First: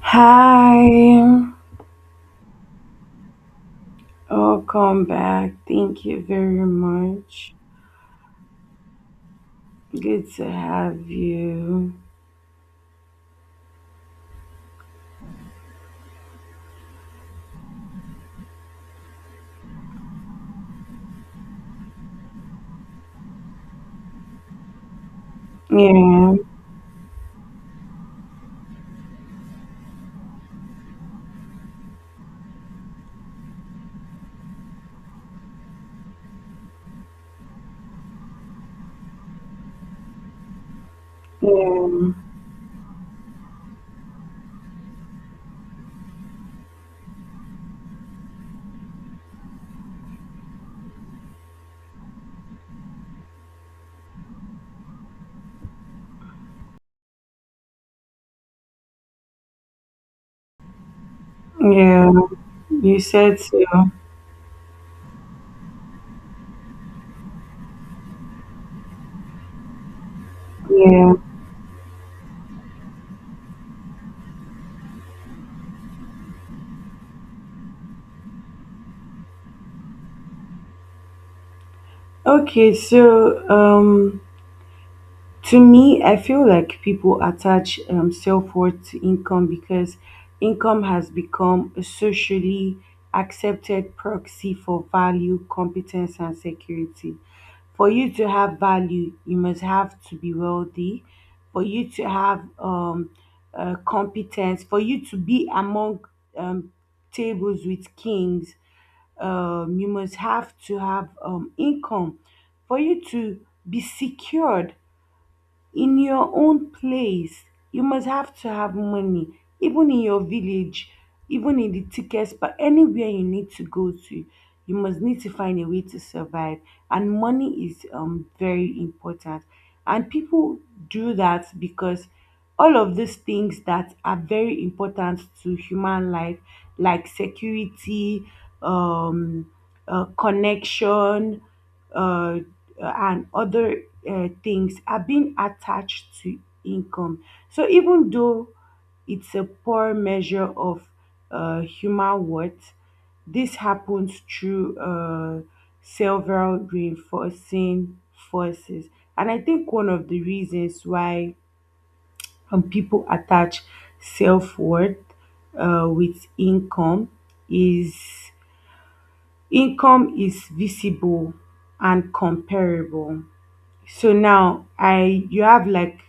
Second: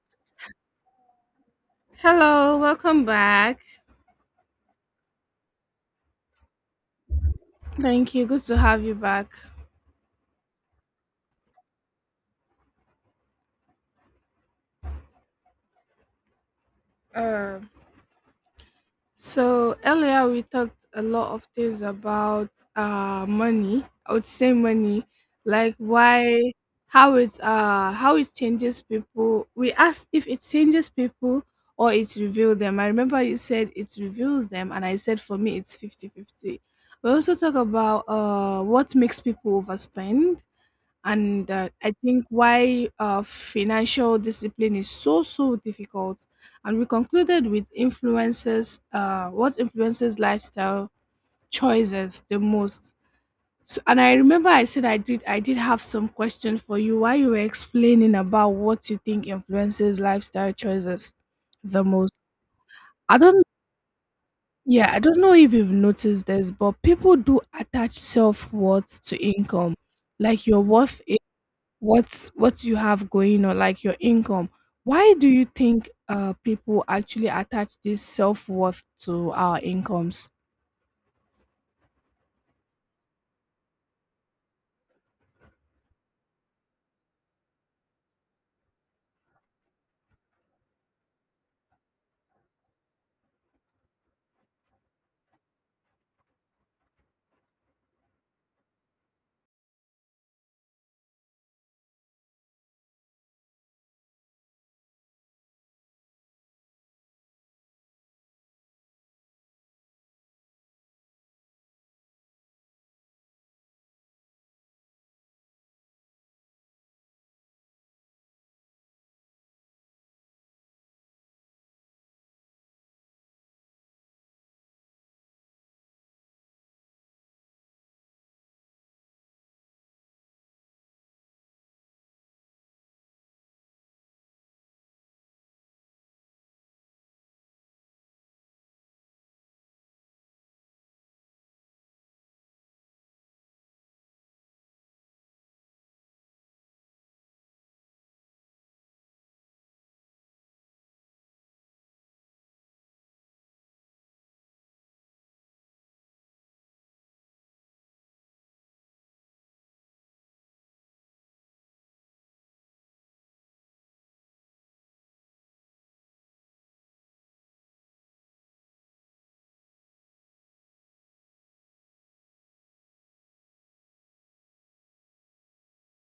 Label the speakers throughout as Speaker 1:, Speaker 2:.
Speaker 1: Hi,
Speaker 2: Hello, welcome back.
Speaker 1: welcome back. Thank you very much.
Speaker 2: Thank you. Good to have you back.
Speaker 1: Good to have you.
Speaker 2: Uh, so earlier we talked a lot of things about money. I would say money, like
Speaker 1: Yeah,
Speaker 2: why, how it changes people. We asked if it changes people or it reveals them. I remember you said it reveals them, and I said for me it's 50-50. We also talk about what makes people overspend and I
Speaker 1: yeah,
Speaker 2: think why financial discipline is so difficult, and we concluded with influences what influences lifestyle choices the most. So, and I remember I said I did have some question for you while you were explaining about what you think influences lifestyle choices the
Speaker 1: yeah.
Speaker 2: most.
Speaker 1: You
Speaker 2: i
Speaker 1: said
Speaker 2: don't
Speaker 1: so.
Speaker 2: yeah i don't know if you've noticed this, but people do attach self-worth to income, like your worth,
Speaker 1: Yeah.
Speaker 2: what you have going on, like your income. Why do you think people actually attach this self-worth to our incomes?
Speaker 1: Okay, so to me, I feel like people attach self worth to income because income has become a socially accepted proxy for value, competence, and security. For you to have value, you must have to be wealthy. For you to have competence, for you to be among um, tables with kings, you must have to have income. For you to be secured, in your own place you must have to have money, even in your village, even in the tickets, but anywhere you need to go to you must need to find a way to survive. And money is very important, and people do that because all of these things that are very important to human life like security, um connection, uh and other things are being attached to income. So even though it's a poor measure of human worth, this happens through several reinforcing forces. And I think one of the reasons why people attach self worth with is income is visible and comparable. So now I you have like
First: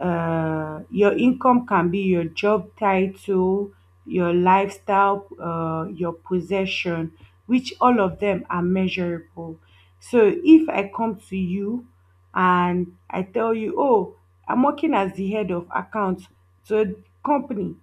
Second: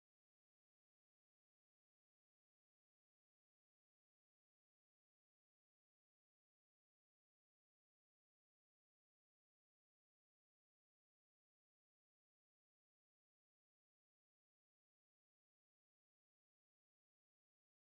Speaker 1: your income can be your job title, your lifestyle, your possession, which all of them are measurable. So if I come to you and I tell you, oh, I'm working as the head of accounts to a company,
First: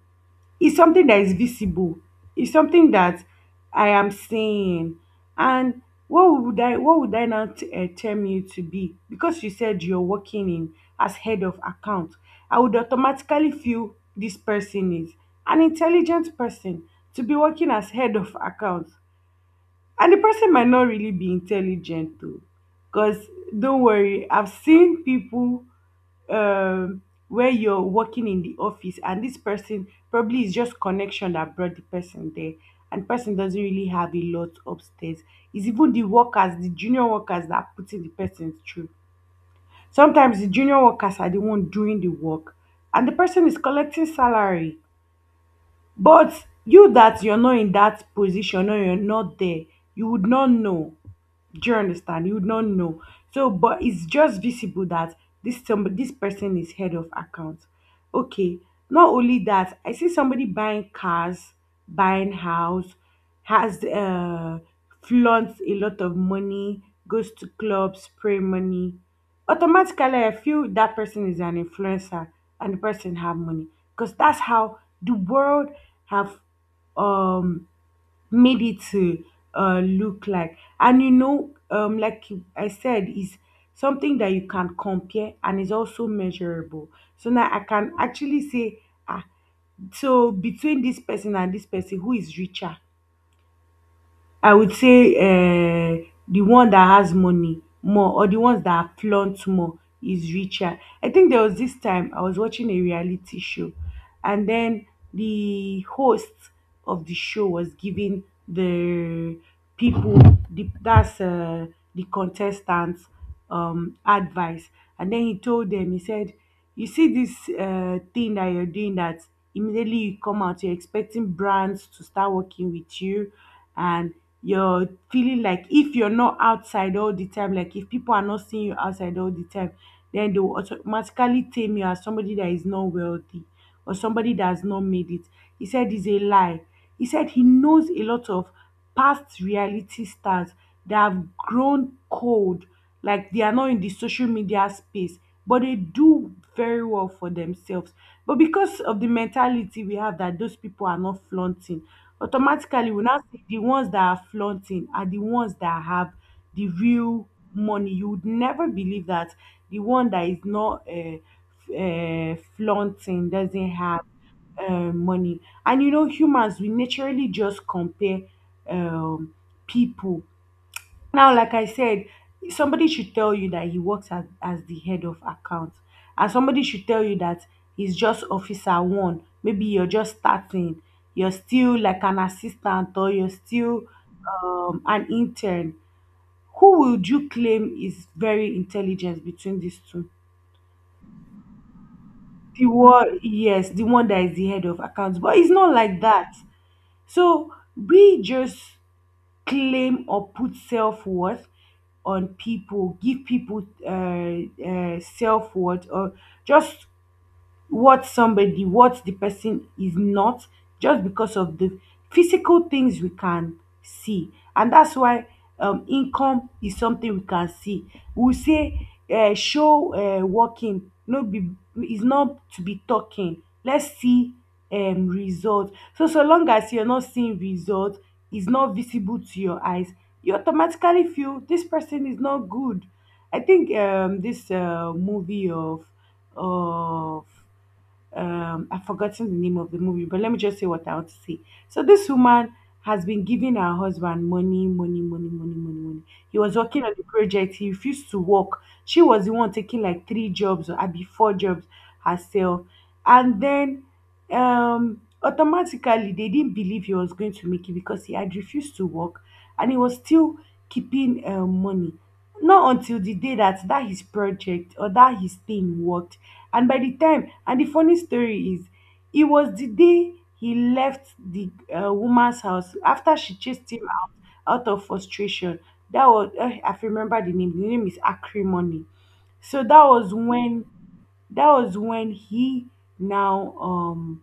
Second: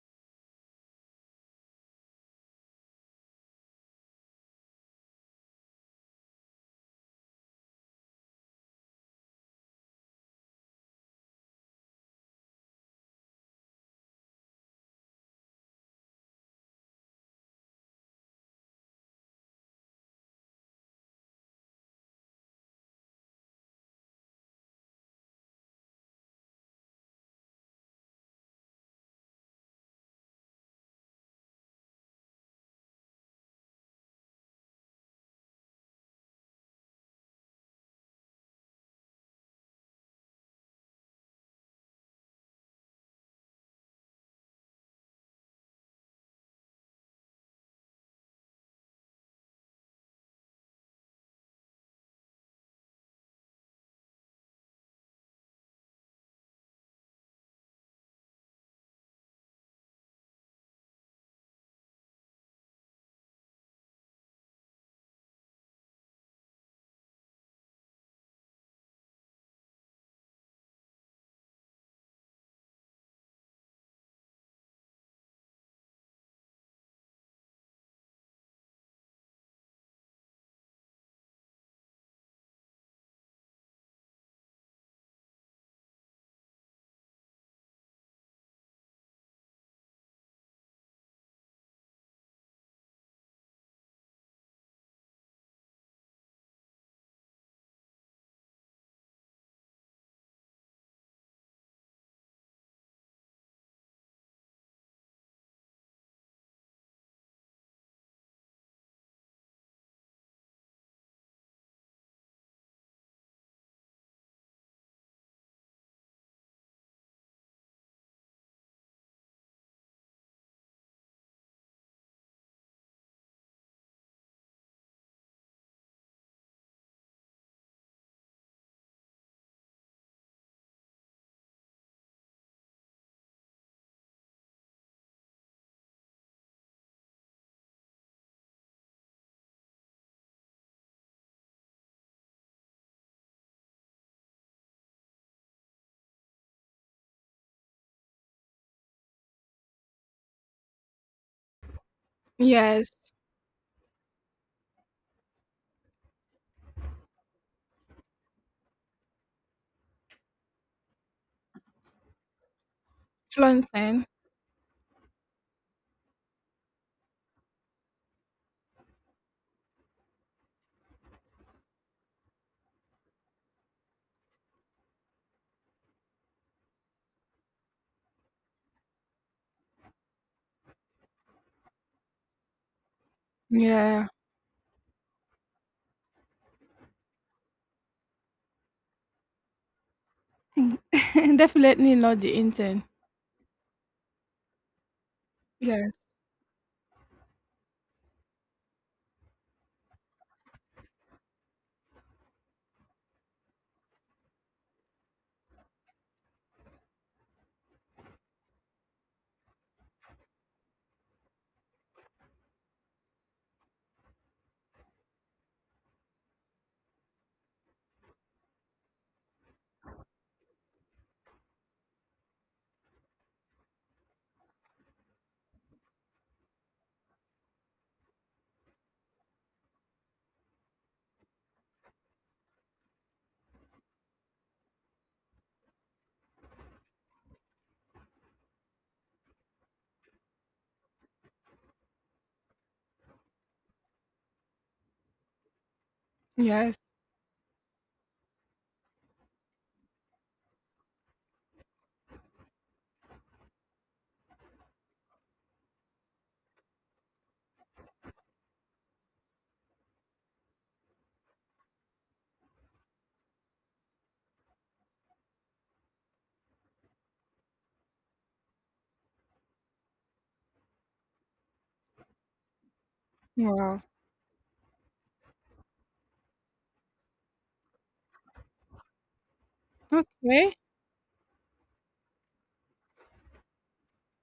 Speaker 1: it's something that is visible. It's something that I am seeing. And what would I now term you to be? Because you said you're working in as head of account, I would automatically feel this person is an intelligent person to be working as head of account. And the person might not really be intelligent though. Because don't worry, I've seen people um where you're working in the office and this person probably is just connection that brought the person there, and person doesn't really have a lot upstairs. It's even the junior workers that are putting the person through. Sometimes the junior workers are the one doing the work, and the person is collecting salary. But you that you're not in that position or you're not there, you would not know. Do you understand? You would not know. So, but it's just visible that this somebody, this person is head of account. Okay. Not only that, I see somebody buying cars, buying house, has flaunts a lot of money, goes to clubs, spray money, automatically I feel that person is an influencer and the person have money because that's how the world have um made it to look like. And you know, like I said, is something that you can compare and is also measurable. So now I can actually say, ah, so between this person and this person who is richer, I would say the one that has money more or the ones that flaunt more is richer. I think there was this time I was watching a reality show, and then the host of the show was giving the people the, that's the contestants, advice. And then he told them, he said, you see this thing that you're doing, that immediately you come out, you're expecting brands to start working with you, and you're feeling like if you're not outside all the time, like if people are not seeing you outside all the time, then they will automatically tame you as somebody that is not wealthy or somebody that has not made it. He said, it's a lie. He said he knows a lot of past reality stars that have grown cold, like they are not in the social media space, but they do very well for themselves. But because of the mentality we have that those people are not flaunting, automatically
Speaker 2: Yes,
Speaker 1: we now see the ones that are flaunting are the ones that have the real money. You would never believe that the one that is not flaunting doesn't have
Speaker 2: flaunting.
Speaker 1: money. And you know, humans, we naturally just compare um, people. Now, like I said, somebody should tell you that he works as the head of accounts, and somebody should tell you that he's just officer one. Maybe you're just starting, you're still like an assistant, or you're still
Speaker 2: Yeah,
Speaker 1: an intern. Who would you claim is very intelligent between these two?
Speaker 2: definitely not the
Speaker 1: The
Speaker 2: intent.
Speaker 1: one, yes, the one that is the head of accounts, but it's not
Speaker 2: Yes,
Speaker 1: like that. So we just claim or put self worth on people, give people self worth, or just what somebody, what the person is not, just because of the physical things we can see. And that's why income is something we can see. We say, show working, no, be, is not to be talking. Let's see results. So, so long as you're not seeing results, is not visible to your eyes, you automatically feel this person is not good. I think this movie of I've forgotten the name of the movie, but let me just say what I want to say. So this woman has been giving her husband money, money, money, money, money, money. He was
Speaker 2: yes.
Speaker 1: working on the project. He refused to work. She was the one taking like three jobs or maybe four jobs herself. And then automatically they didn't believe he was going to make it because he had refused to work and he was still keeping money. Not until the day that his project or that his thing worked, and by the time, and the funny story is, it was the day he left the woman's house after she chased
Speaker 2: Wow.
Speaker 1: him out out of frustration. That was, I remember the name. The name is Acrimony. So that was
Speaker 2: Okay,
Speaker 1: when, that was when he now um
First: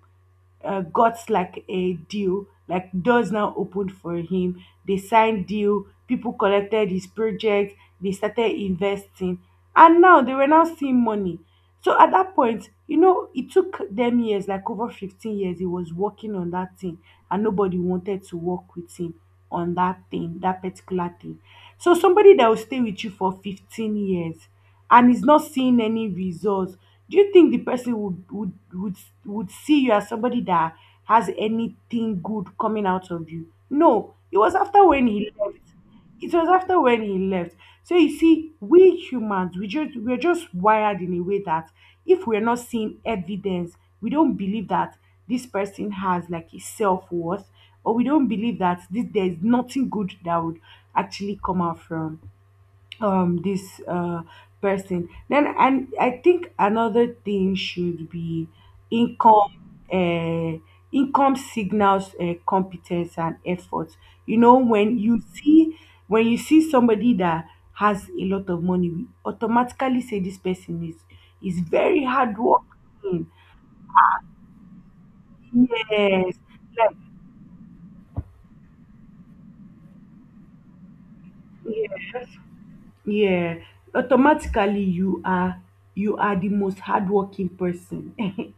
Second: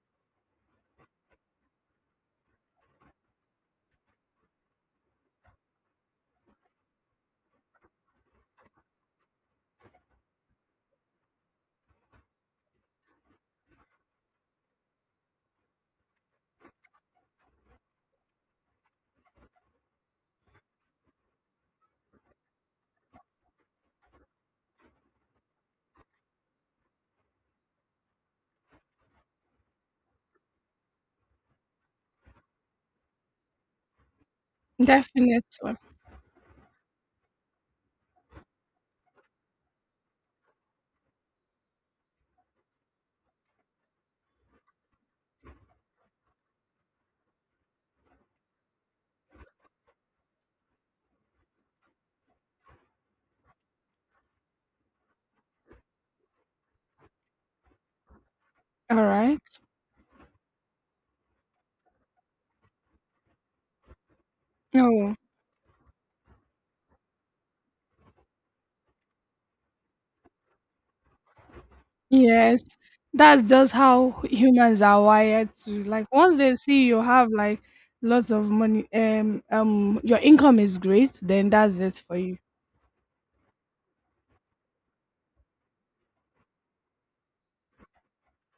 Speaker 1: uh, got like a deal, like doors now opened for him. They signed deal, people collected his project, they started investing, and now they were now seeing money. So at that point, you know, it took them years, like over 15 years, he was working on that thing, and nobody wanted to work with him on that thing, that particular thing. So somebody that will stay with you for 15 years and is not seeing any results, do you think the person would see you as somebody that has anything good coming out of you? No. It was after when he left.
Speaker 2: definitely.
Speaker 1: It was after when he left. So you see, we humans, we're just wired in a way that if we're not seeing evidence, we don't believe that this person has like a self worth, or we don't believe that this, there's nothing good that would actually come out from this person. Then, and I think another thing should be
Speaker 2: All right.
Speaker 1: income, uh income signals competence and effort. You know when
Speaker 2: Oh,
Speaker 1: you see when you see somebody that has a lot of money, we automatically say this person is very
Speaker 2: yes.
Speaker 1: hardworking.
Speaker 2: That's just how humans are wired to. Like
Speaker 1: Yes,
Speaker 2: once they see
Speaker 1: like,
Speaker 2: you have like lots of money, your income is great, then that's it for
Speaker 1: yes,
Speaker 2: you.
Speaker 1: yeah, automatically you are, you are the most hardworking person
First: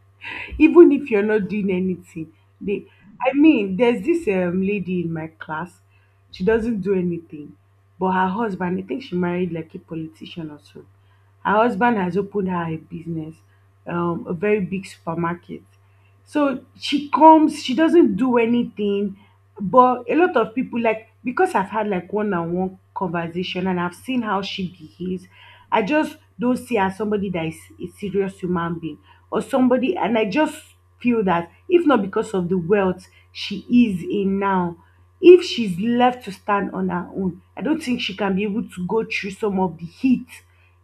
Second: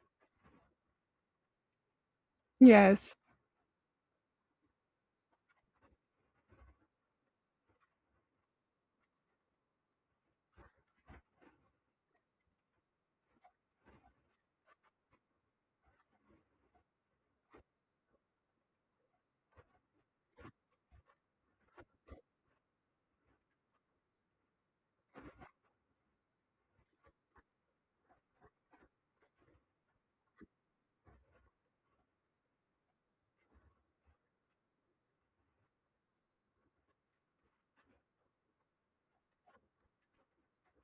Speaker 1: even if you're not doing anything. They,
Speaker 2: Yes.
Speaker 1: I mean, there's this lady in my class, she doesn't do anything, but her husband, I think she married like a politician or so. Her husband has opened her a business, a very big supermarket. So she comes, she doesn't do anything. But a lot of people like, because I've had like one-on-one conversation and I've seen how she behaves, I just don't see her as somebody that is a serious human being or somebody, and I just feel that if not because of the wealth she is in now, if she's left to stand on her own, I don't think she can be able to go through some of the heat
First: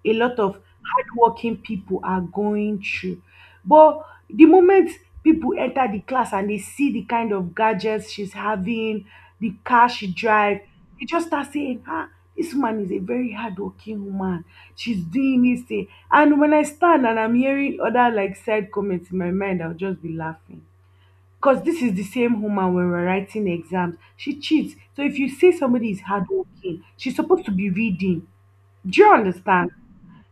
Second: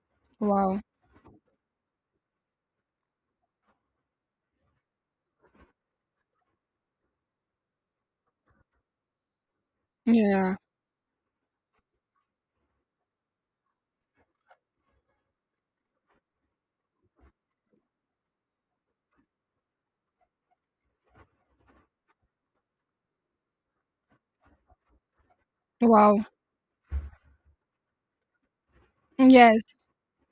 Speaker 1: a lot of
Speaker 2: Wow.
Speaker 1: hardworking people are going through. But the moment people enter the class and they see the kind of gadgets she's having, the car she
Speaker 2: Yeah.
Speaker 1: drives, they just start saying, ah, this woman is a very hardworking woman. She's doing this thing. And when I stand and I'm hearing other like side comments in my mind, I'll just be laughing. Because this is the same woman when we're writing exams. She cheats. So if you say somebody is
Speaker 2: Wow.
Speaker 1: hardworking, she's supposed to be reading. Do you understand?
Speaker 2: Yes.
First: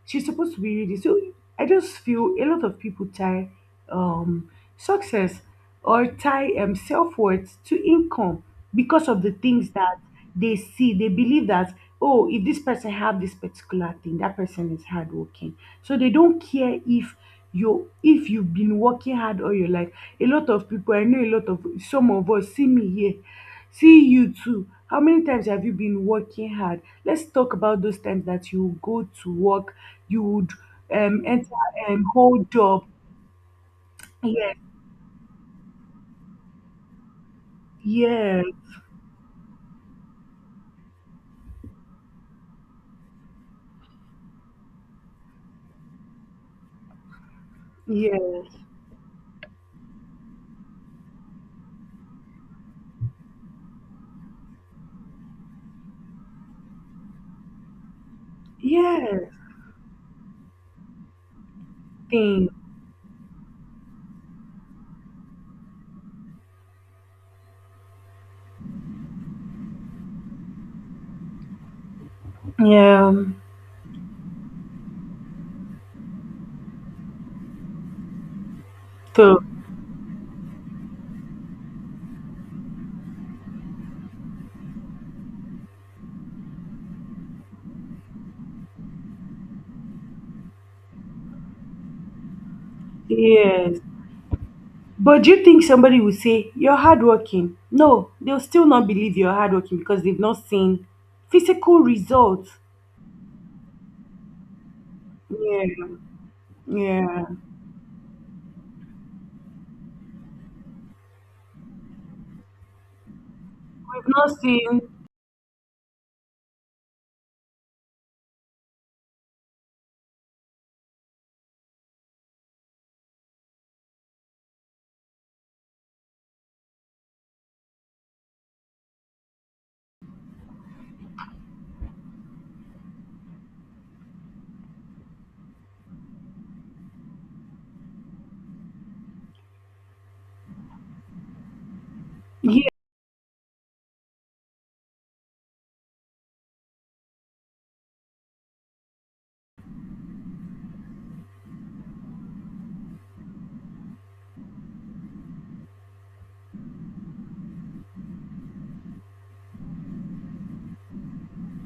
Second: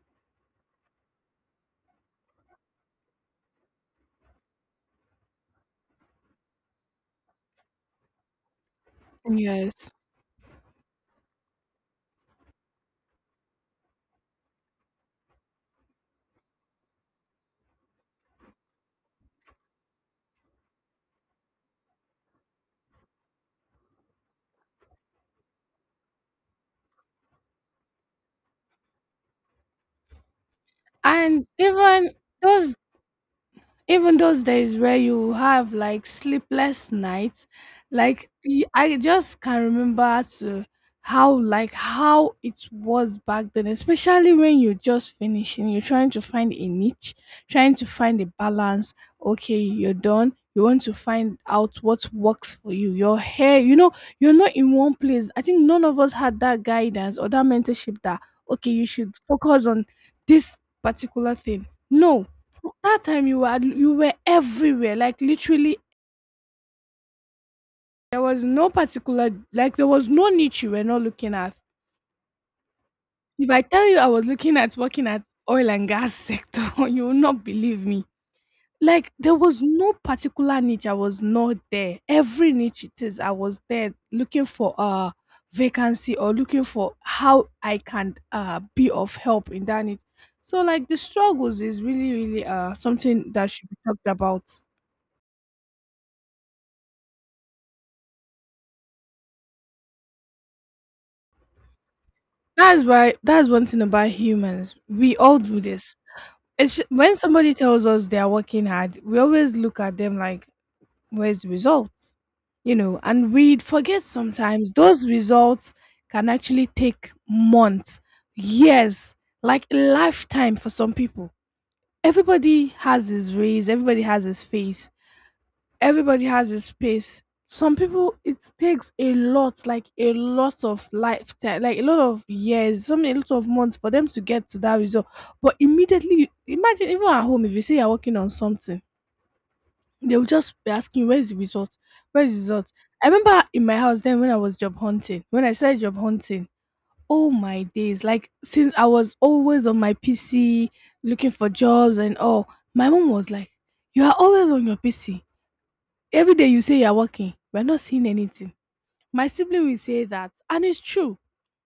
Speaker 1: She's supposed to be ready. So I just feel a lot of people tie um, success or tie self worth to income because of the things
Speaker 2: Yes.
Speaker 1: that they see. They believe that oh, if this person have this particular thing, that person is hardworking. So they don't care if you if you've been working hard all your life. A lot of people, I know a lot of some of us see me here, see you too. How many times have you been working hard? Let's talk about those times that you go to work. You would
Speaker 2: And
Speaker 1: enter and hold
Speaker 2: those
Speaker 1: up.
Speaker 2: even those
Speaker 1: yes
Speaker 2: days where you have like sleepless nights, like
Speaker 1: yes
Speaker 2: I just can remember to how like how it was back then, especially when you're just finishing, you're trying to find a niche, trying to find a
Speaker 1: yes
Speaker 2: balance. Okay, you're done, you want to find out what works for you, your hair, you know, you're not in one place. I think none of us had that guidance or that mentorship that okay, you should
Speaker 1: yes
Speaker 2: focus on this particular thing. No,
Speaker 1: thing
Speaker 2: well, that time you were everywhere, like literally there was no particular like there was no niche you were not looking at.
Speaker 1: yeah
Speaker 2: If I tell you I was looking at working at oil and gas sector, you will not believe me. Like there
Speaker 1: so
Speaker 2: was no particular niche I was not there. Every niche it is, I was there looking for a vacancy or looking for how I can be of help in that niche. So like the struggles is really something that should be
Speaker 1: yes
Speaker 2: talked about.
Speaker 1: But do you think somebody will say you're hardworking? No, they'll still not believe you're hardworking because they've not seen physical results.
Speaker 2: That's why that's one thing about humans. We all do this.
Speaker 1: Yeah,
Speaker 2: It's when
Speaker 1: yeah.
Speaker 2: somebody tells us they are working hard, we always look at them like, where's the results? You know, and we forget
Speaker 1: We've not
Speaker 2: sometimes
Speaker 1: seen.
Speaker 2: those results can actually take months, years, like a lifetime for some people. Everybody has his race, everybody has his face, everybody has a space. Some people it takes a lot, like a lot of lifetime, like a lot of years, so many a lot of months for them to get to that result. But immediately imagine even at home if you say you're working on something, they will just be asking where's the result? Where's the
Speaker 1: Yeah,
Speaker 2: result? I remember in my house then when I was job hunting, when I started job hunting, oh my days, like since I was always on my PC looking for jobs and all, my mom was like, you are always on your PC. Every day you say you're working, we're not seeing anything. My sibling will say that, and it's true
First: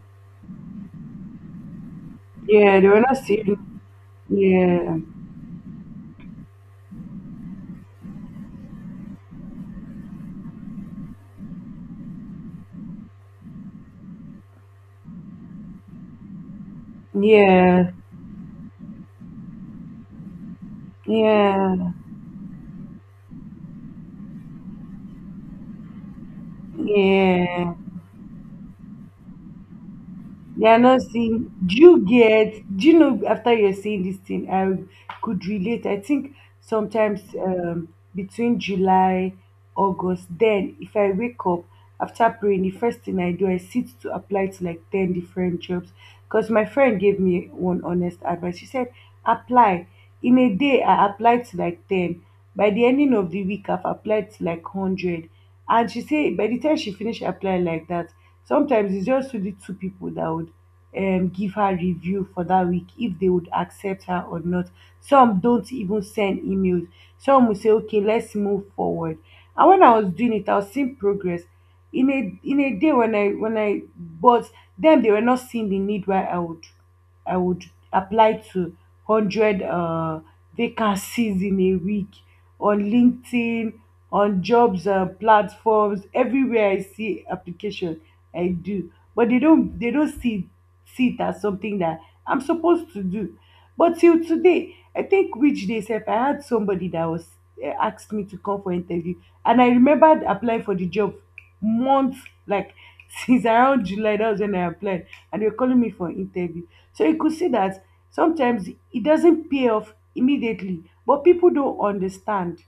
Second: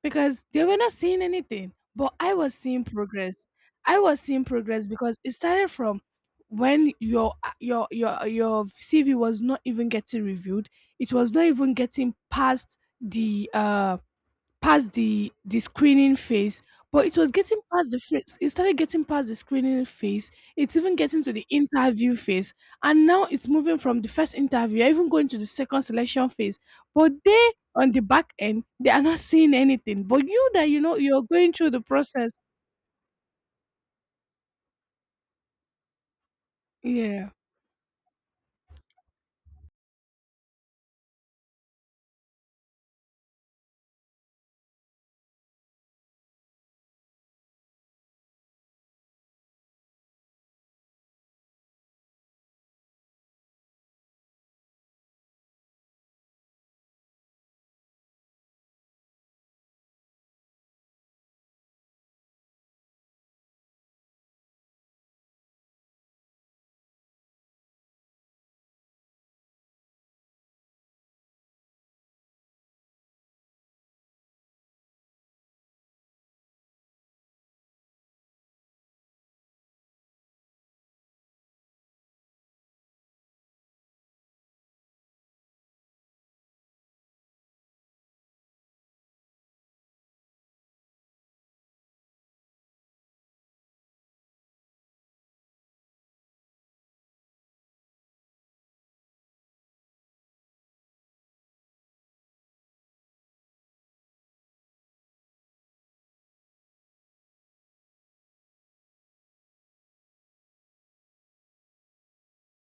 Speaker 2: because they were not seeing anything, but I was
Speaker 1: yeah.
Speaker 2: seeing
Speaker 1: They were not
Speaker 2: progress.
Speaker 1: seeing.
Speaker 2: I was seeing progress
Speaker 1: Yeah,
Speaker 2: because it started from when your your CV was not even getting reviewed. It was not even getting past the past the screening phase, but it was getting past
Speaker 1: yeah,
Speaker 2: the phase. It started getting past the screening phase. It's even getting to the
Speaker 1: yeah,
Speaker 2: interview phase, and now it's moving from the first interview, you're even going to the second selection phase. But they
Speaker 1: yeah.
Speaker 2: on the back end, they are not seeing anything. But you
Speaker 1: They
Speaker 2: that
Speaker 1: are
Speaker 2: you know
Speaker 1: not
Speaker 2: you're
Speaker 1: seeing.
Speaker 2: going through
Speaker 1: Do
Speaker 2: the
Speaker 1: you
Speaker 2: process.
Speaker 1: get? Do you know? After you're seeing this thing, I could relate. I think sometimes,
Speaker 2: Yeah.
Speaker 1: between July, August. Then if I wake up after praying, the first thing I do, I sit to apply to like 10 different jobs. Because my friend gave me one honest advice. She said, apply. In a day, I applied to like 10. By the ending of the week, I've applied to like 100. And she said, by the time she finished applying like that, sometimes it's just only two people that would give her review for that week, if they would accept her or not. Some don't even send emails. Some will say, okay, let's move forward. And when I was doing it, I was seeing progress in a day when I but then they were not seeing the need why I would apply to hundred vacancies in a week on LinkedIn, on jobs platforms. Everywhere I see application, I do. But they don't see it as something that I'm supposed to do. But till today, I think which day, if I had somebody that was asked me to come for interview, and I remembered applying for the job months, like since around July, that was when I applied, and they were calling me for an interview. So you could see that sometimes it doesn't pay off immediately, but people don't understand.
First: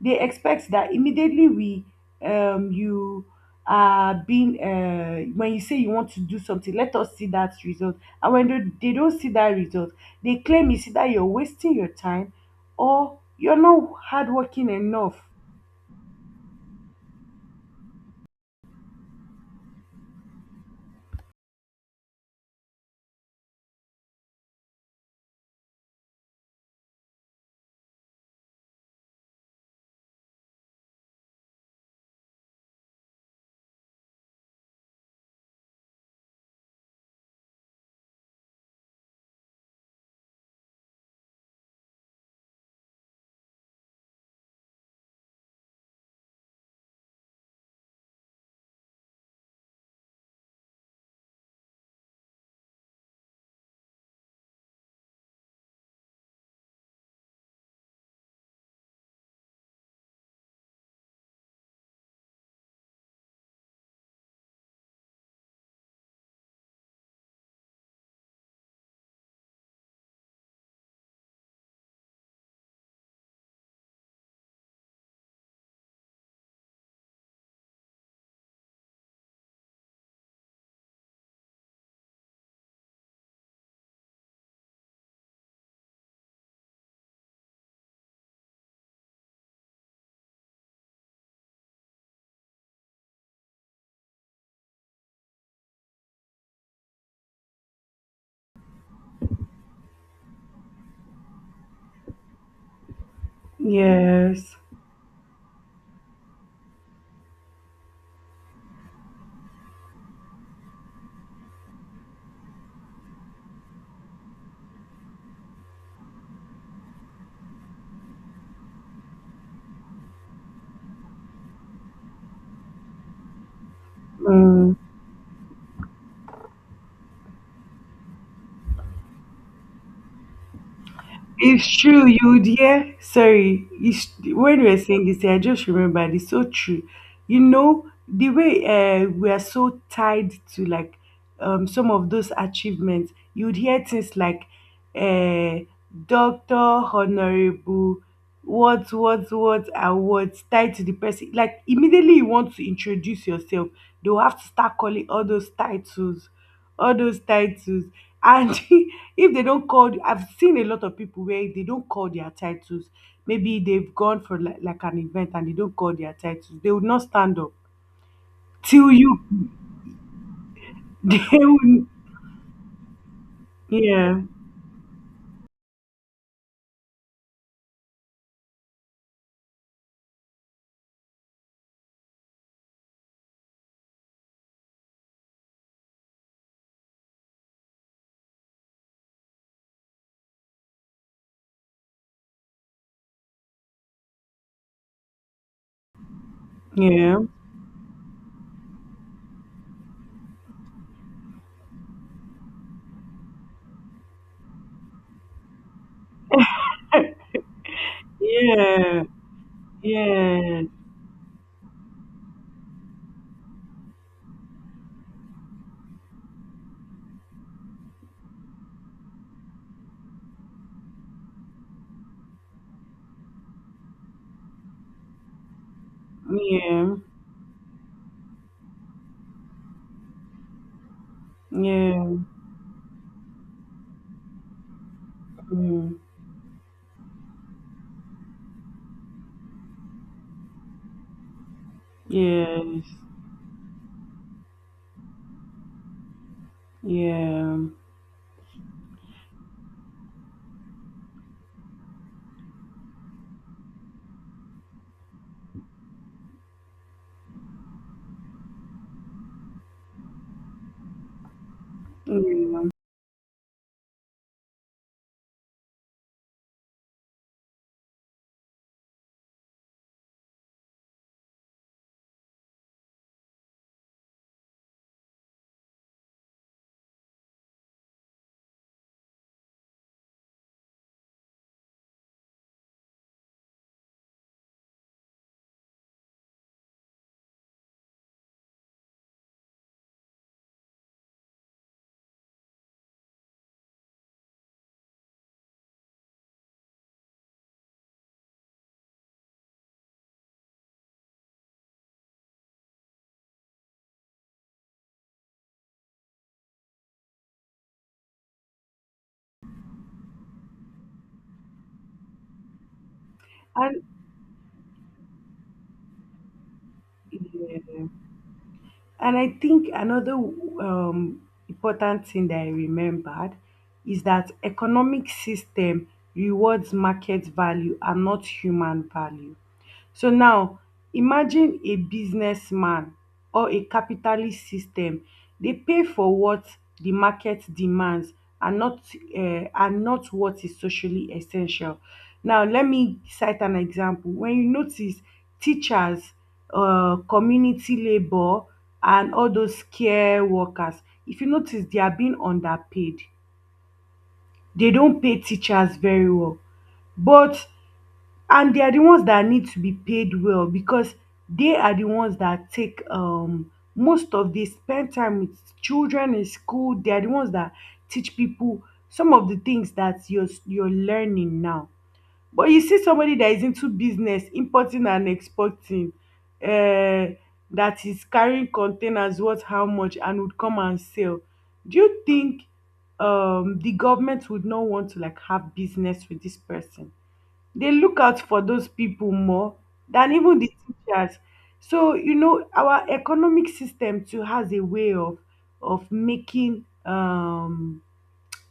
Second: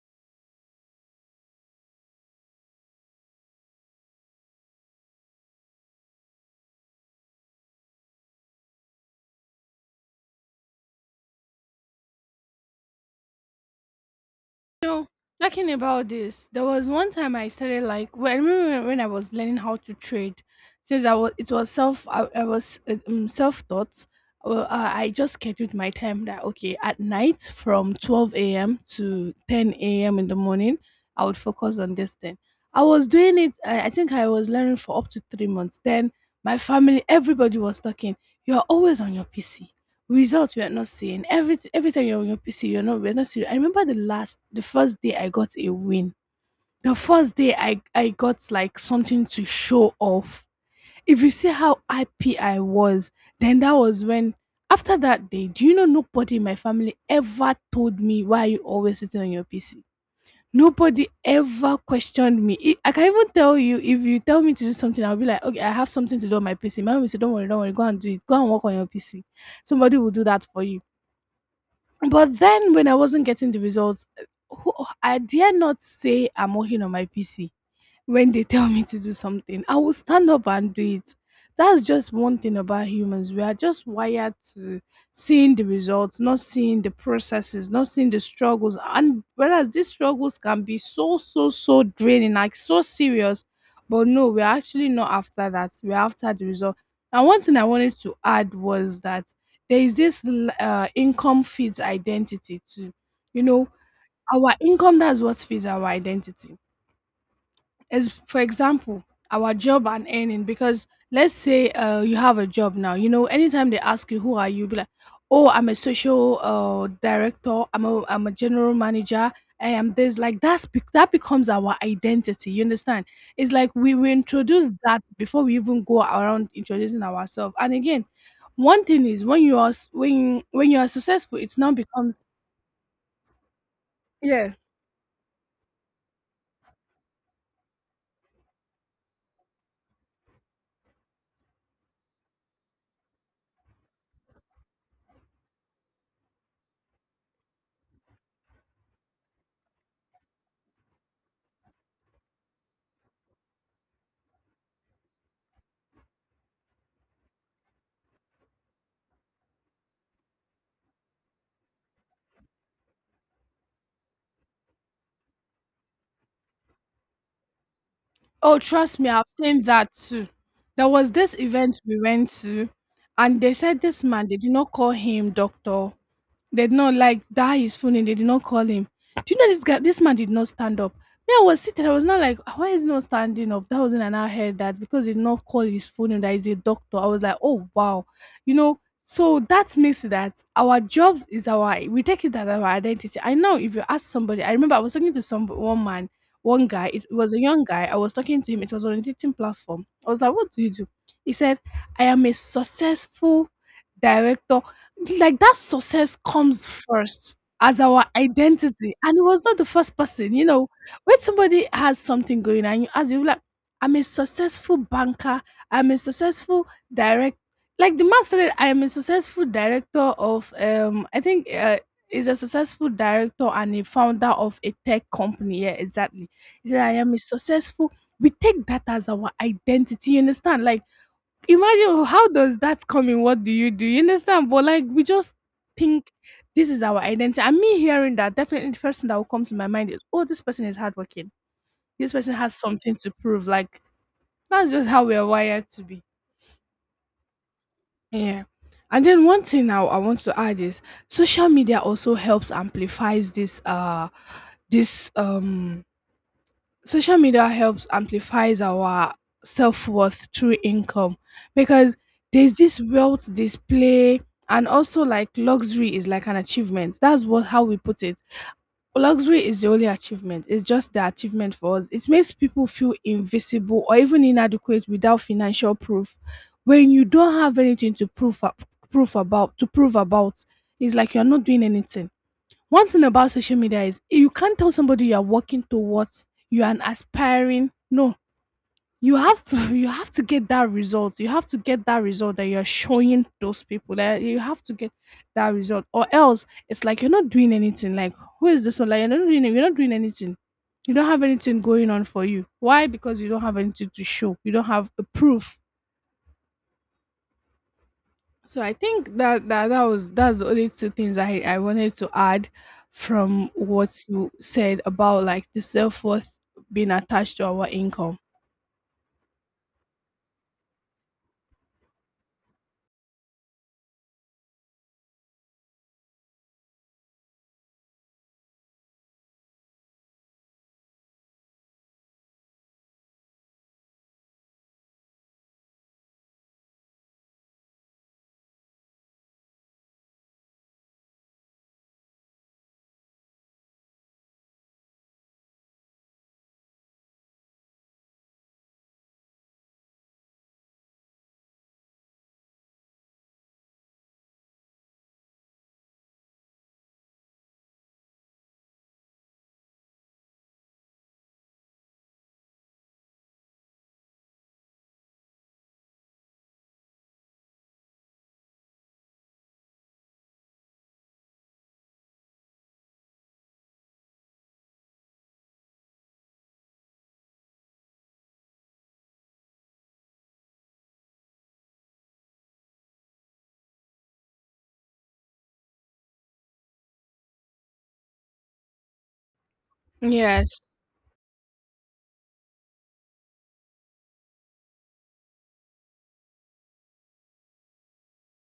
Speaker 1: They expect that immediately we you are being when you say you want to do something, let us see that result. And when they don't see that result, they claim it's either you're wasting your time or you're not hardworking
Speaker 2: Know,
Speaker 1: enough.
Speaker 2: talking about this, there was one time I started like well, I remember when I was learning how to trade. Since I was, it was self, I was self taught. Well, I just scheduled my time that okay at night from 12 a.m. to ten a.m. in the morning, I would focus on this thing. I was doing it. I think I was learning for up to 3 months. Then my family, everybody was talking. You are always on your PC, results we are not seeing. Every time you're on your PC, you're not we're not seeing. I remember the first day I got a win. The first day I got like something to show off. If you see how happy I was, then that was when, after that day, do you know nobody in my family ever told me why are you always sitting on your PC? Nobody ever questioned me. I can even tell you if you tell me to do something, I'll be like, okay, I have something to do on my PC. My mom will say, don't worry, go and do it. Go and work on your PC. Somebody will do that for you, but then when I wasn't getting the results, who, I dare not say I'm working on my PC. When they tell me to do something, I will stand up and do it. That's just one thing about humans. We are just wired to seeing the results, not seeing the processes, not seeing the struggles. And whereas these struggles can be so, so, so draining, like so serious. But no, we're actually not after that. We're after the result. And one thing I wanted to add was that there is this income feeds identity too. You know, our
Speaker 1: Yes.
Speaker 2: income, that's what feeds our identity, as for example our job and earning, because let's say you have a job now, you know anytime they ask you who are you, be like, oh, I'm a social director, I'm a general manager, I am this, like that's that becomes our identity, you understand? It's like we introduce
Speaker 1: Mm.
Speaker 2: that before we even go around introducing ourselves. And again, one thing is when you are when you are successful, it's
Speaker 1: It's
Speaker 2: now
Speaker 1: true. You
Speaker 2: becomes,
Speaker 1: would hear, sorry,
Speaker 2: yeah.
Speaker 1: when we were saying this, I just remembered, it's so true. You know, the way, we are so tied to like, some of those achievements. You would hear things like, uh, doctor, honorable, what awards tied to the person. Like, immediately you want to introduce yourself, they'll have to start calling all those titles, all those titles. And if they don't call, I've seen a lot of people where they don't call their titles. Maybe they've gone for like an event, and they don't call their titles. They would not stand up
Speaker 2: Oh,
Speaker 1: till
Speaker 2: trust me,
Speaker 1: you.
Speaker 2: I've seen that too. There was
Speaker 1: They
Speaker 2: this event
Speaker 1: will.
Speaker 2: we went to, and they said this
Speaker 1: Yeah,
Speaker 2: man, they did not call him doctor. They did not like die his phone and they did not call him. Do you know this guy this man did not stand up? Me, I was seated, I was not like, "Ah, why is he not standing up?" That wasn't, and I heard that because he did not call his phone and that he's a doctor. I was like, oh wow. You know, so that makes it that our jobs is our, we take it as our identity. I know if you ask somebody, I remember I was talking to some one man, one guy, it
Speaker 1: yeah,
Speaker 2: was a young guy. I was talking to him, it was on a dating platform. I was like, what do you do? He said, I am a successful director, like, that success comes first as our identity,
Speaker 1: yeah,
Speaker 2: and he was not the first person, you
Speaker 1: yeah,
Speaker 2: know? When somebody has something going and you ask, you like, "I'm a successful banker, I'm a successful direct," like, the man said "I am a successful director of," I think, is a successful director and a founder of a tech company, yeah, exactly. He said, "I
Speaker 1: yeah,
Speaker 2: am a successful," we take that as our identity, you understand? Like imagine,
Speaker 1: yeah,
Speaker 2: oh, how does that come in? What do? You understand? But like we just
Speaker 1: mm,
Speaker 2: think this is our identity. And me hearing that, definitely the first thing that will come to my mind is, oh, this person is hardworking. This person has
Speaker 1: yes,
Speaker 2: something to prove. Like that's just how we are wired to be.
Speaker 1: yeah,
Speaker 2: Yeah. And then one thing now I want to add is social media also helps amplifies this this social media helps amplifies our self-worth through income, because there's
Speaker 1: yeah.
Speaker 2: this wealth display, and also like luxury is like an achievement, that's what how we put it. Luxury is the only achievement, it's just the achievement for us. It makes people feel invisible or even inadequate without financial proof. When you don't have anything to prove up, proof about to prove about, it's like you're not doing anything. One thing about social media is you can't tell somebody you are working towards, you are an aspiring. No, you have to you have to get that result. You have to get that result that you're showing those people. That you have to get that result, or else it's like you're not doing anything. Like who is this one? Like you're not doing anything. You don't have anything going on for you. Why? Because you don't have anything to show. You don't have a proof. So I think that's the only two things I wanted to add from
Speaker 1: And
Speaker 2: what you said about like the self worth being attached to our
Speaker 1: yeah.
Speaker 2: income.
Speaker 1: And I think another, important thing that I remembered is that economic system rewards market value and not human value. So now imagine a businessman or a capitalist system dey pay for what the market demands and not what is socially essential. Now let me cite an example. When you notice teachers, um, community labour, and all those care workers, if you notice they are being underpaid. They don pay teachers very well, but, and they are the ones that need to be paid well, because they are the ones that take, um, most of, they spend time with children in school. They are the ones that teach people some of the things that you're learning now. But you see somebody that is into business, importing and exporting, uh that is carrying containers worth how much and would come and sell. Do you think the government would not want to like have business with this person? They look out for those people more than even the
Speaker 2: Yes.
Speaker 1: teachers. So, you know, our economic system too has a way of of making um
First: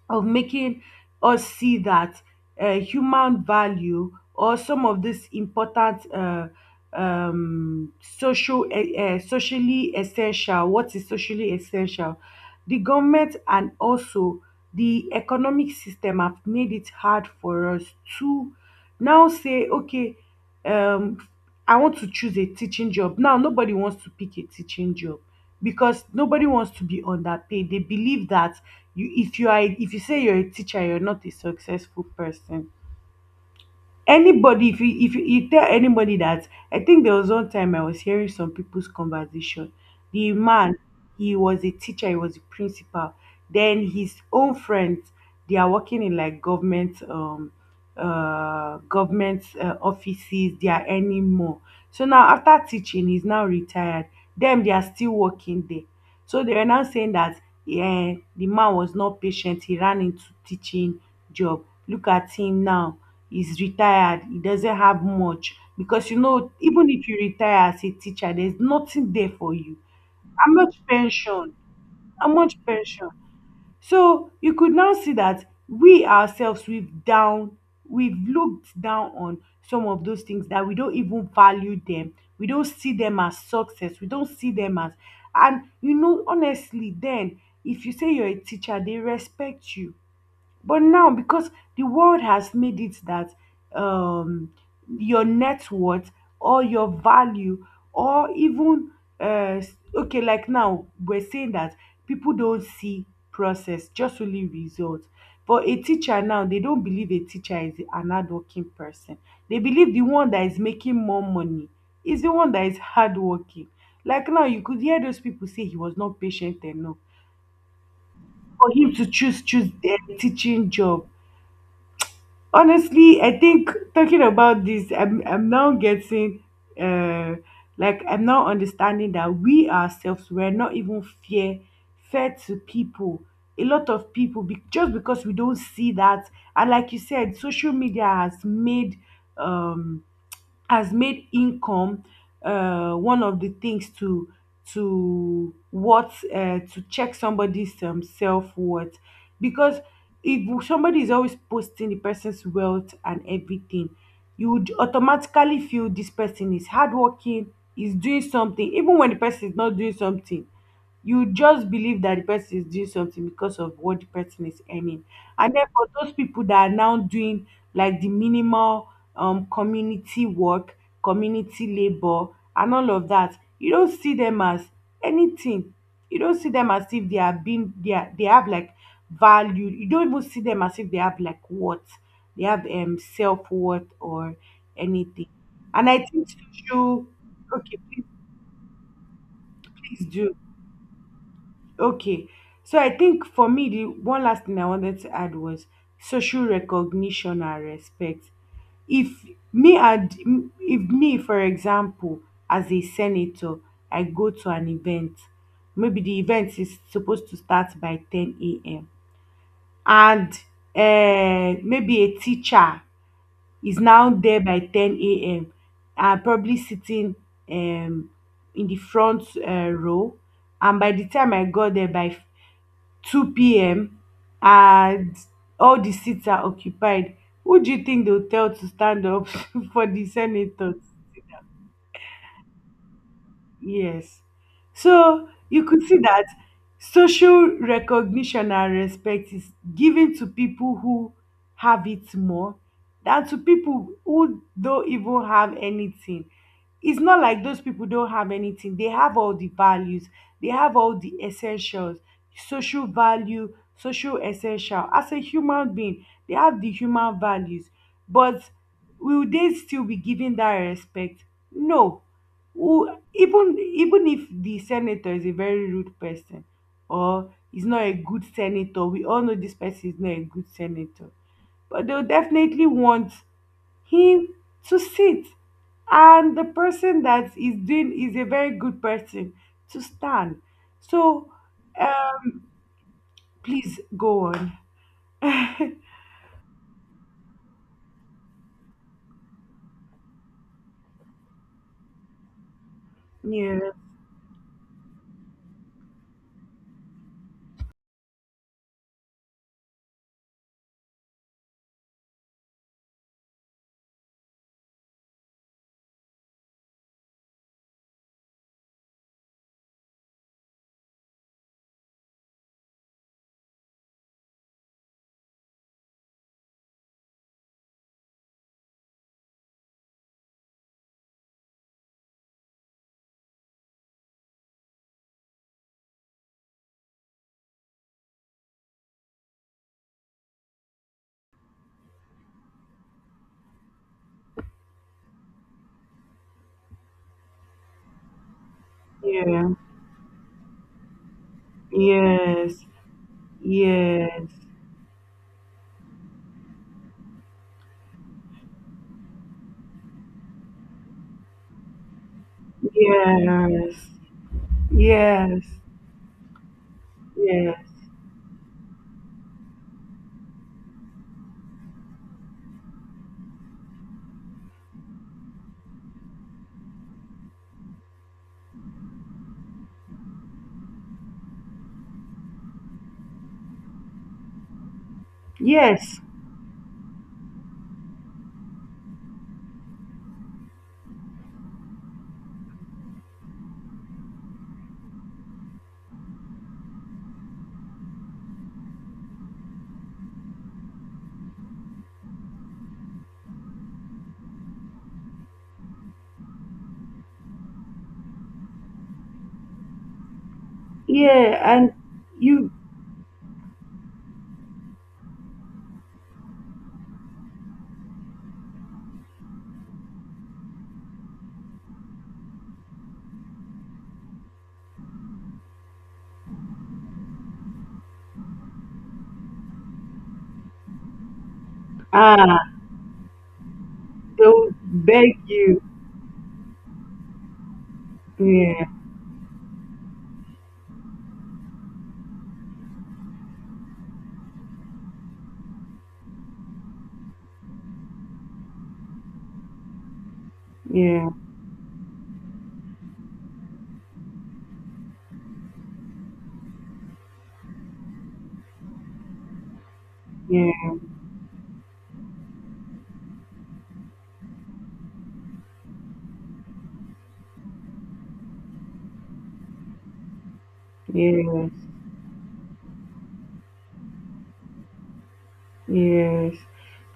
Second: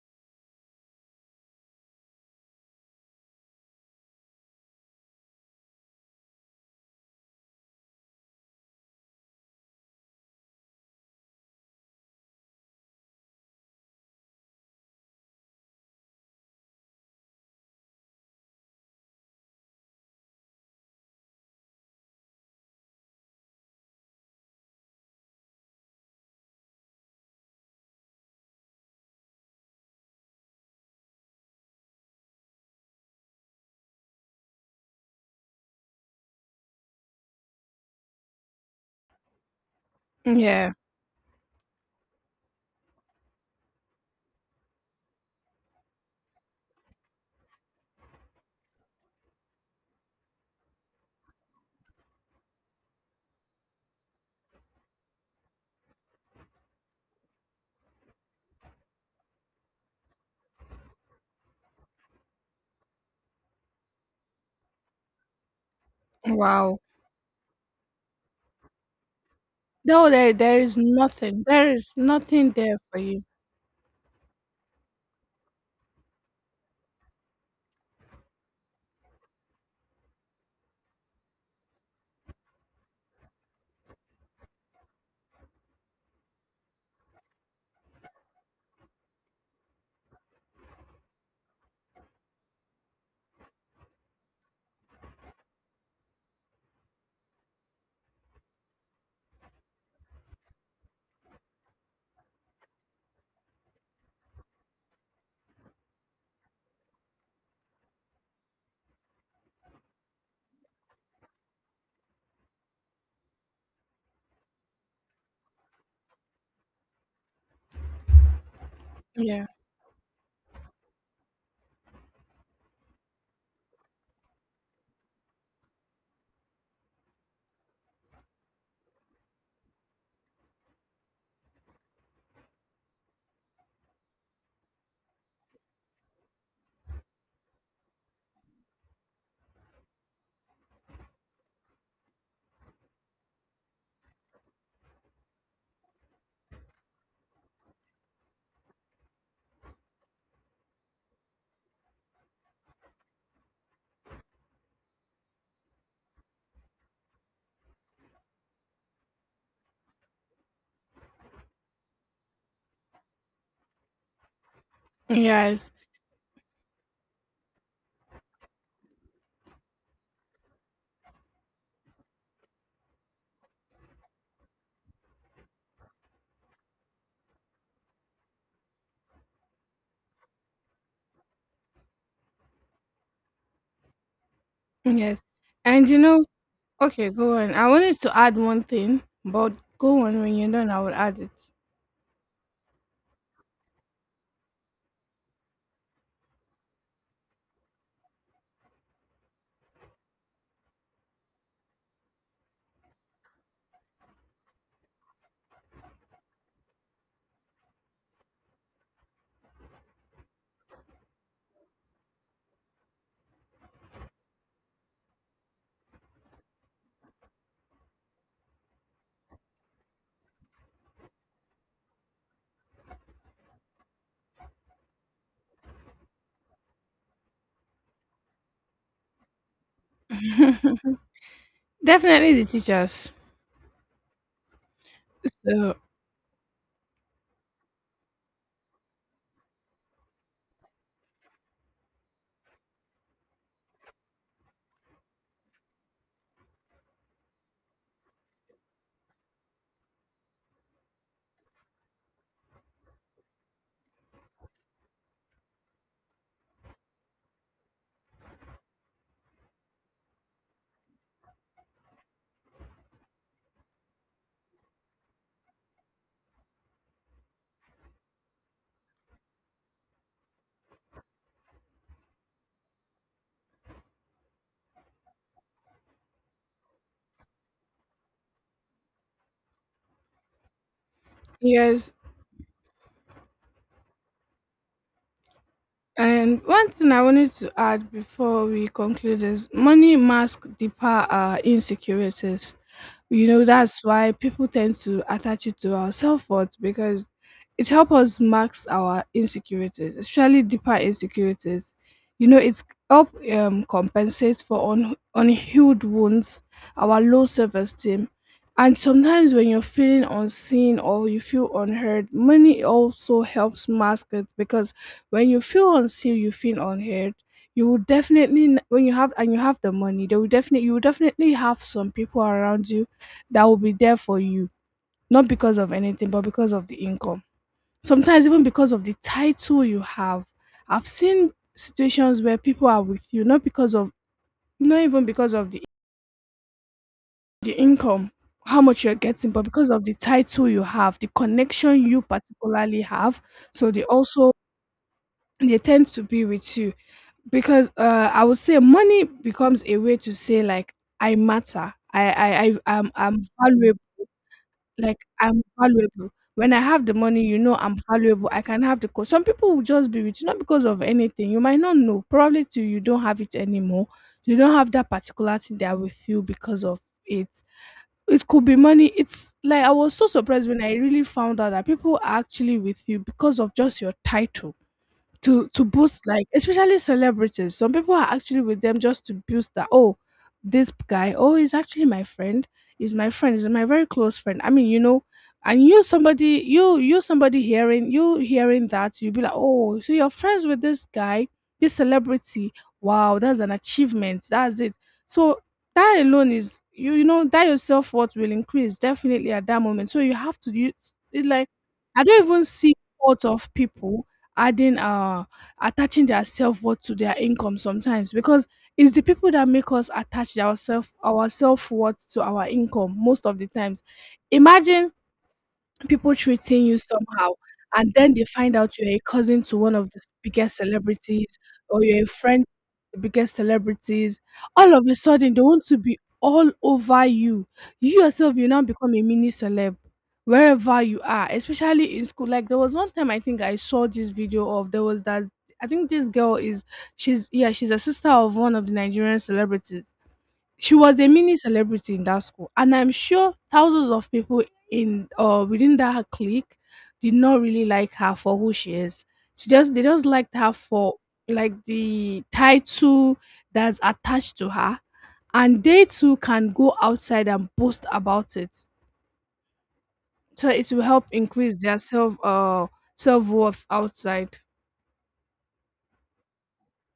Speaker 1: making us see that, human value, or some of these important, social, socially essential, what is socially essential. The government and also the economic system have made it hard for us to now say, okay, um, I want to choose a teaching job. Now nobody wants to pick a teaching job because nobody wants to be underpaid. They believe that, you if you are if you say you're a teacher, you're not a successful person. Anybody, if you, you tell anybody that, I think there was one time I was hearing some people's conversation. The
Speaker 2: Yeah.
Speaker 1: man, he was a teacher, he was a principal. Then his own friends, they are working in like government, government, offices. They are earning more. So now after teaching, he's now retired. Them, they are still working there. So they were now saying that, eh, the man was not patient. He ran into teaching job. Look at him now. He's retired. He doesn't have much because, you know,
Speaker 2: Wow.
Speaker 1: even if you retire as a teacher, there's nothing there for you.
Speaker 2: No, there
Speaker 1: How
Speaker 2: there
Speaker 1: much
Speaker 2: is nothing.
Speaker 1: pension?
Speaker 2: There is
Speaker 1: How
Speaker 2: nothing
Speaker 1: much
Speaker 2: there for
Speaker 1: pension?
Speaker 2: you.
Speaker 1: So you could now see that we ourselves we've looked down on some of those things that we don't even value them. We don't see them as success. We don't see them as, and you know, honestly, then if you say you're a teacher, they respect you. But now, because the world has made it that, um, your net worth, or your value, or even, uh, okay, like now, we're saying that people don't see process, just only results. For a teacher now, they don't believe a teacher is an hardworking person. They believe the one that is making more money is the one that is hardworking. Like now, you could hear those people say he was not patient enough for him to choose
Speaker 2: Yeah.
Speaker 1: choose the teaching job. Honestly, I think talking about this, I'm now getting, uh I'm now understanding that we ourselves were not even fair fair to people, a lot of people, just because we don't see that. And like you said, social media has made, um income, one of the things to what to check somebody's, self worth. Because if somebody is always posting the person's wealth and everything, you would automatically feel this person is hardworking, is doing something, even when the person is not doing something. You just believe that the person is doing something because of what the person is earning. And then
Speaker 2: Yes.
Speaker 1: for those people that are now doing like the minimal, community work, community labor, and all of that, you don't see them as anything. You don't see them as if they are being they are, they have like value. You don't even see them as if they have like what they have, um, self worth or
Speaker 2: Yes.
Speaker 1: anything.
Speaker 2: And
Speaker 1: And I
Speaker 2: you know,
Speaker 1: think social,
Speaker 2: okay, go on. I
Speaker 1: okay,
Speaker 2: wanted to add one thing, but
Speaker 1: please
Speaker 2: go on
Speaker 1: do.
Speaker 2: when you're done. I will add it.
Speaker 1: Okay. So I think for me, the one last thing I wanted to add was social recognition and respect. If me and if me, for example, as a senator, I go to an event, maybe the event is supposed to start by 10 a.m. and, maybe a teacher is now there by 10 a.m. and probably sitting, um, in the front, row. And by the time I got there by 2 p.m., and all the seats are occupied, who do you think they'll tell to stand up for the senators?
Speaker 2: Definitely the teachers.
Speaker 1: Yes. So you
Speaker 2: So
Speaker 1: could see that social recognition and respect is given to people who have it more than to people who don't even have anything. It's not like those people don't have anything. They have all the values, they have all the essentials, social value, social essential. As a human being, they have the human values. But will they still be given that respect? No. Who, even even if the senator is a very rude person, or is not a good senator, we all know this person is not a good senator, but they'll definitely want him to sit, and the person that is doing is a very good person to stand. So,
Speaker 2: yes,
Speaker 1: uh, please go on.
Speaker 2: and one thing I wanted to add before we conclude is money masks deeper insecurities. You know,
Speaker 1: yeah
Speaker 2: that's why people tend to attach it to our self worth because it helps us mask our insecurities, especially deeper insecurities. You know, it's help compensate for unhealed wounds, our low self esteem. And sometimes when you're feeling unseen or you feel unheard, money also helps mask it because when you feel unseen, you feel unheard. You will when you have and you have the money, they will definitely you will definitely have some people around you that will be there for you, not because of anything, but because of the income. Sometimes even because of the title you have. I've seen situations where people are with you not even because of the income, how much you're getting, but
Speaker 1: yeah
Speaker 2: because of the title you have, the connection you
Speaker 1: yes
Speaker 2: particularly have. So they
Speaker 1: yes
Speaker 2: also they tend to be with you because I would say money becomes a way to say like I matter, I'm
Speaker 1: yes
Speaker 2: valuable.
Speaker 1: yes
Speaker 2: Like
Speaker 1: yes
Speaker 2: I'm valuable when I have the money. You know,
Speaker 1: yes
Speaker 2: I'm valuable, I can have the code. Some people will just be rich not because of anything. You might not know probably till you don't have it anymore. You don't have that particular thing there with you because of it. It could be money. It's like I was so surprised when I really found out that people are actually with you because of just your title, to
Speaker 1: Yes,
Speaker 2: boost, like especially celebrities, some people are actually with them just to boost that. Oh, this guy, oh, he's actually my friend, he's my friend, he's my very close friend, I mean, you know. And you somebody you you somebody hearing you, hearing that, you'll be like, oh, so you're friends with this guy, this celebrity, wow, that's an achievement, that's it. So that alone is, you know, that your self-worth will increase definitely at that moment. So you have to use it
Speaker 1: Yeah,
Speaker 2: like,
Speaker 1: and
Speaker 2: I don't even
Speaker 1: you,
Speaker 2: see fault of people adding attaching their self-worth to their income sometimes, because it's the people that make us attach our self-worth to our income most of the times. Imagine people treating you somehow, and then they find out you're a cousin to one of the biggest celebrities or you're a friend
Speaker 1: ah,
Speaker 2: the biggest celebrities,
Speaker 1: they'll
Speaker 2: all of a
Speaker 1: beg
Speaker 2: sudden they
Speaker 1: you.
Speaker 2: want to be all over you. You yourself, you now
Speaker 1: Yeah,
Speaker 2: become a mini celeb wherever you are, especially in school. Like there was one time I think I saw this video of there was that I think this girl is, she's, yeah, she's a sister of one of the Nigerian celebrities. She was a
Speaker 1: yeah,
Speaker 2: mini celebrity in that school, and I'm sure thousands of people in within that clique did not really like her for who she is. She just They just liked her
Speaker 1: yeah,
Speaker 2: for like the title that's attached to her, and they too can go outside and boast about it. So it will help
Speaker 1: yes,
Speaker 2: increase their self worth outside.
Speaker 1: yes.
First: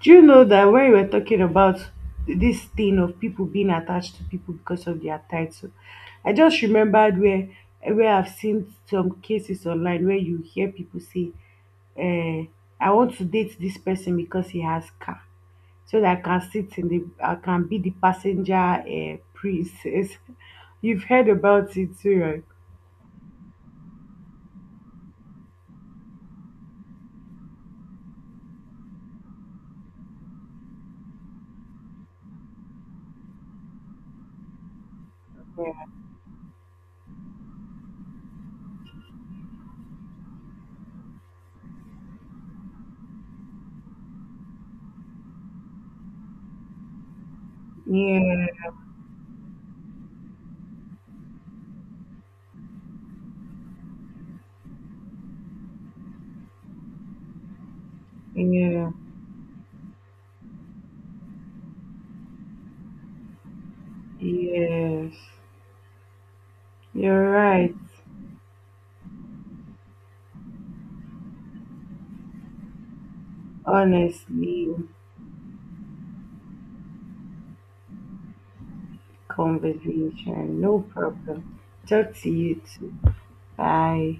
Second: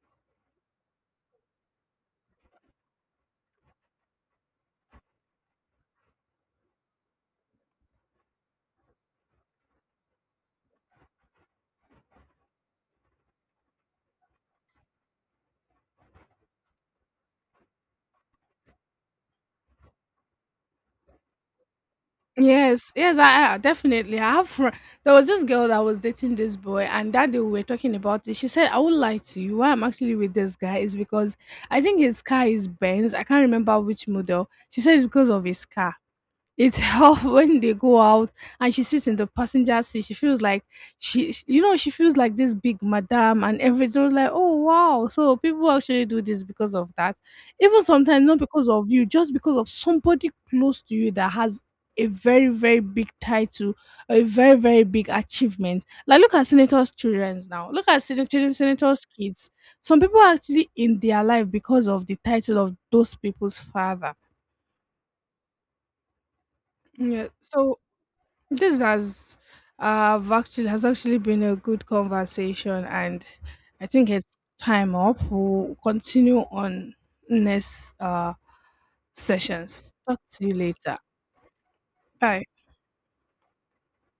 Speaker 1: Do you know that when we were talking about this thing of people being attached to people because of their title, I just remembered where I've seen some cases online where you hear people say, uh, I want to date this person because he has car, so that I can sit in the, I can be the passenger, princess. You've heard about it too,
Speaker 2: Yes, yes, I definitely. I have. There was this girl that was dating this boy, and that day we were talking about it. She said, "I would lie to you. Why I'm actually with this guy is because I think his car is Benz. I can't remember which model." She said it's because of his
Speaker 1: right?
Speaker 2: car. It's how when they go out and she sits in the passenger seat, she feels like you know, she feels like this big madam and everything. I was like, oh wow, so people actually do this because of that. Even sometimes not
Speaker 1: Yeah,
Speaker 2: because of you, just because of somebody close to you that has a very very big title, a very very big achievement. Like look at senators' childrens now. Look at
Speaker 1: yeah.
Speaker 2: senators' kids. Some people are actually in their life because of the title of those people's father.
Speaker 1: yes.
Speaker 2: Yeah.
Speaker 1: You're right.
Speaker 2: So this has actually been a good conversation, and I think it's
Speaker 1: Honestly,
Speaker 2: time up. We'll continue on next sessions. Talk to you
Speaker 1: conversation, no
Speaker 2: later.
Speaker 1: problem. Talk to
Speaker 2: Bye.
Speaker 1: you too. Bye.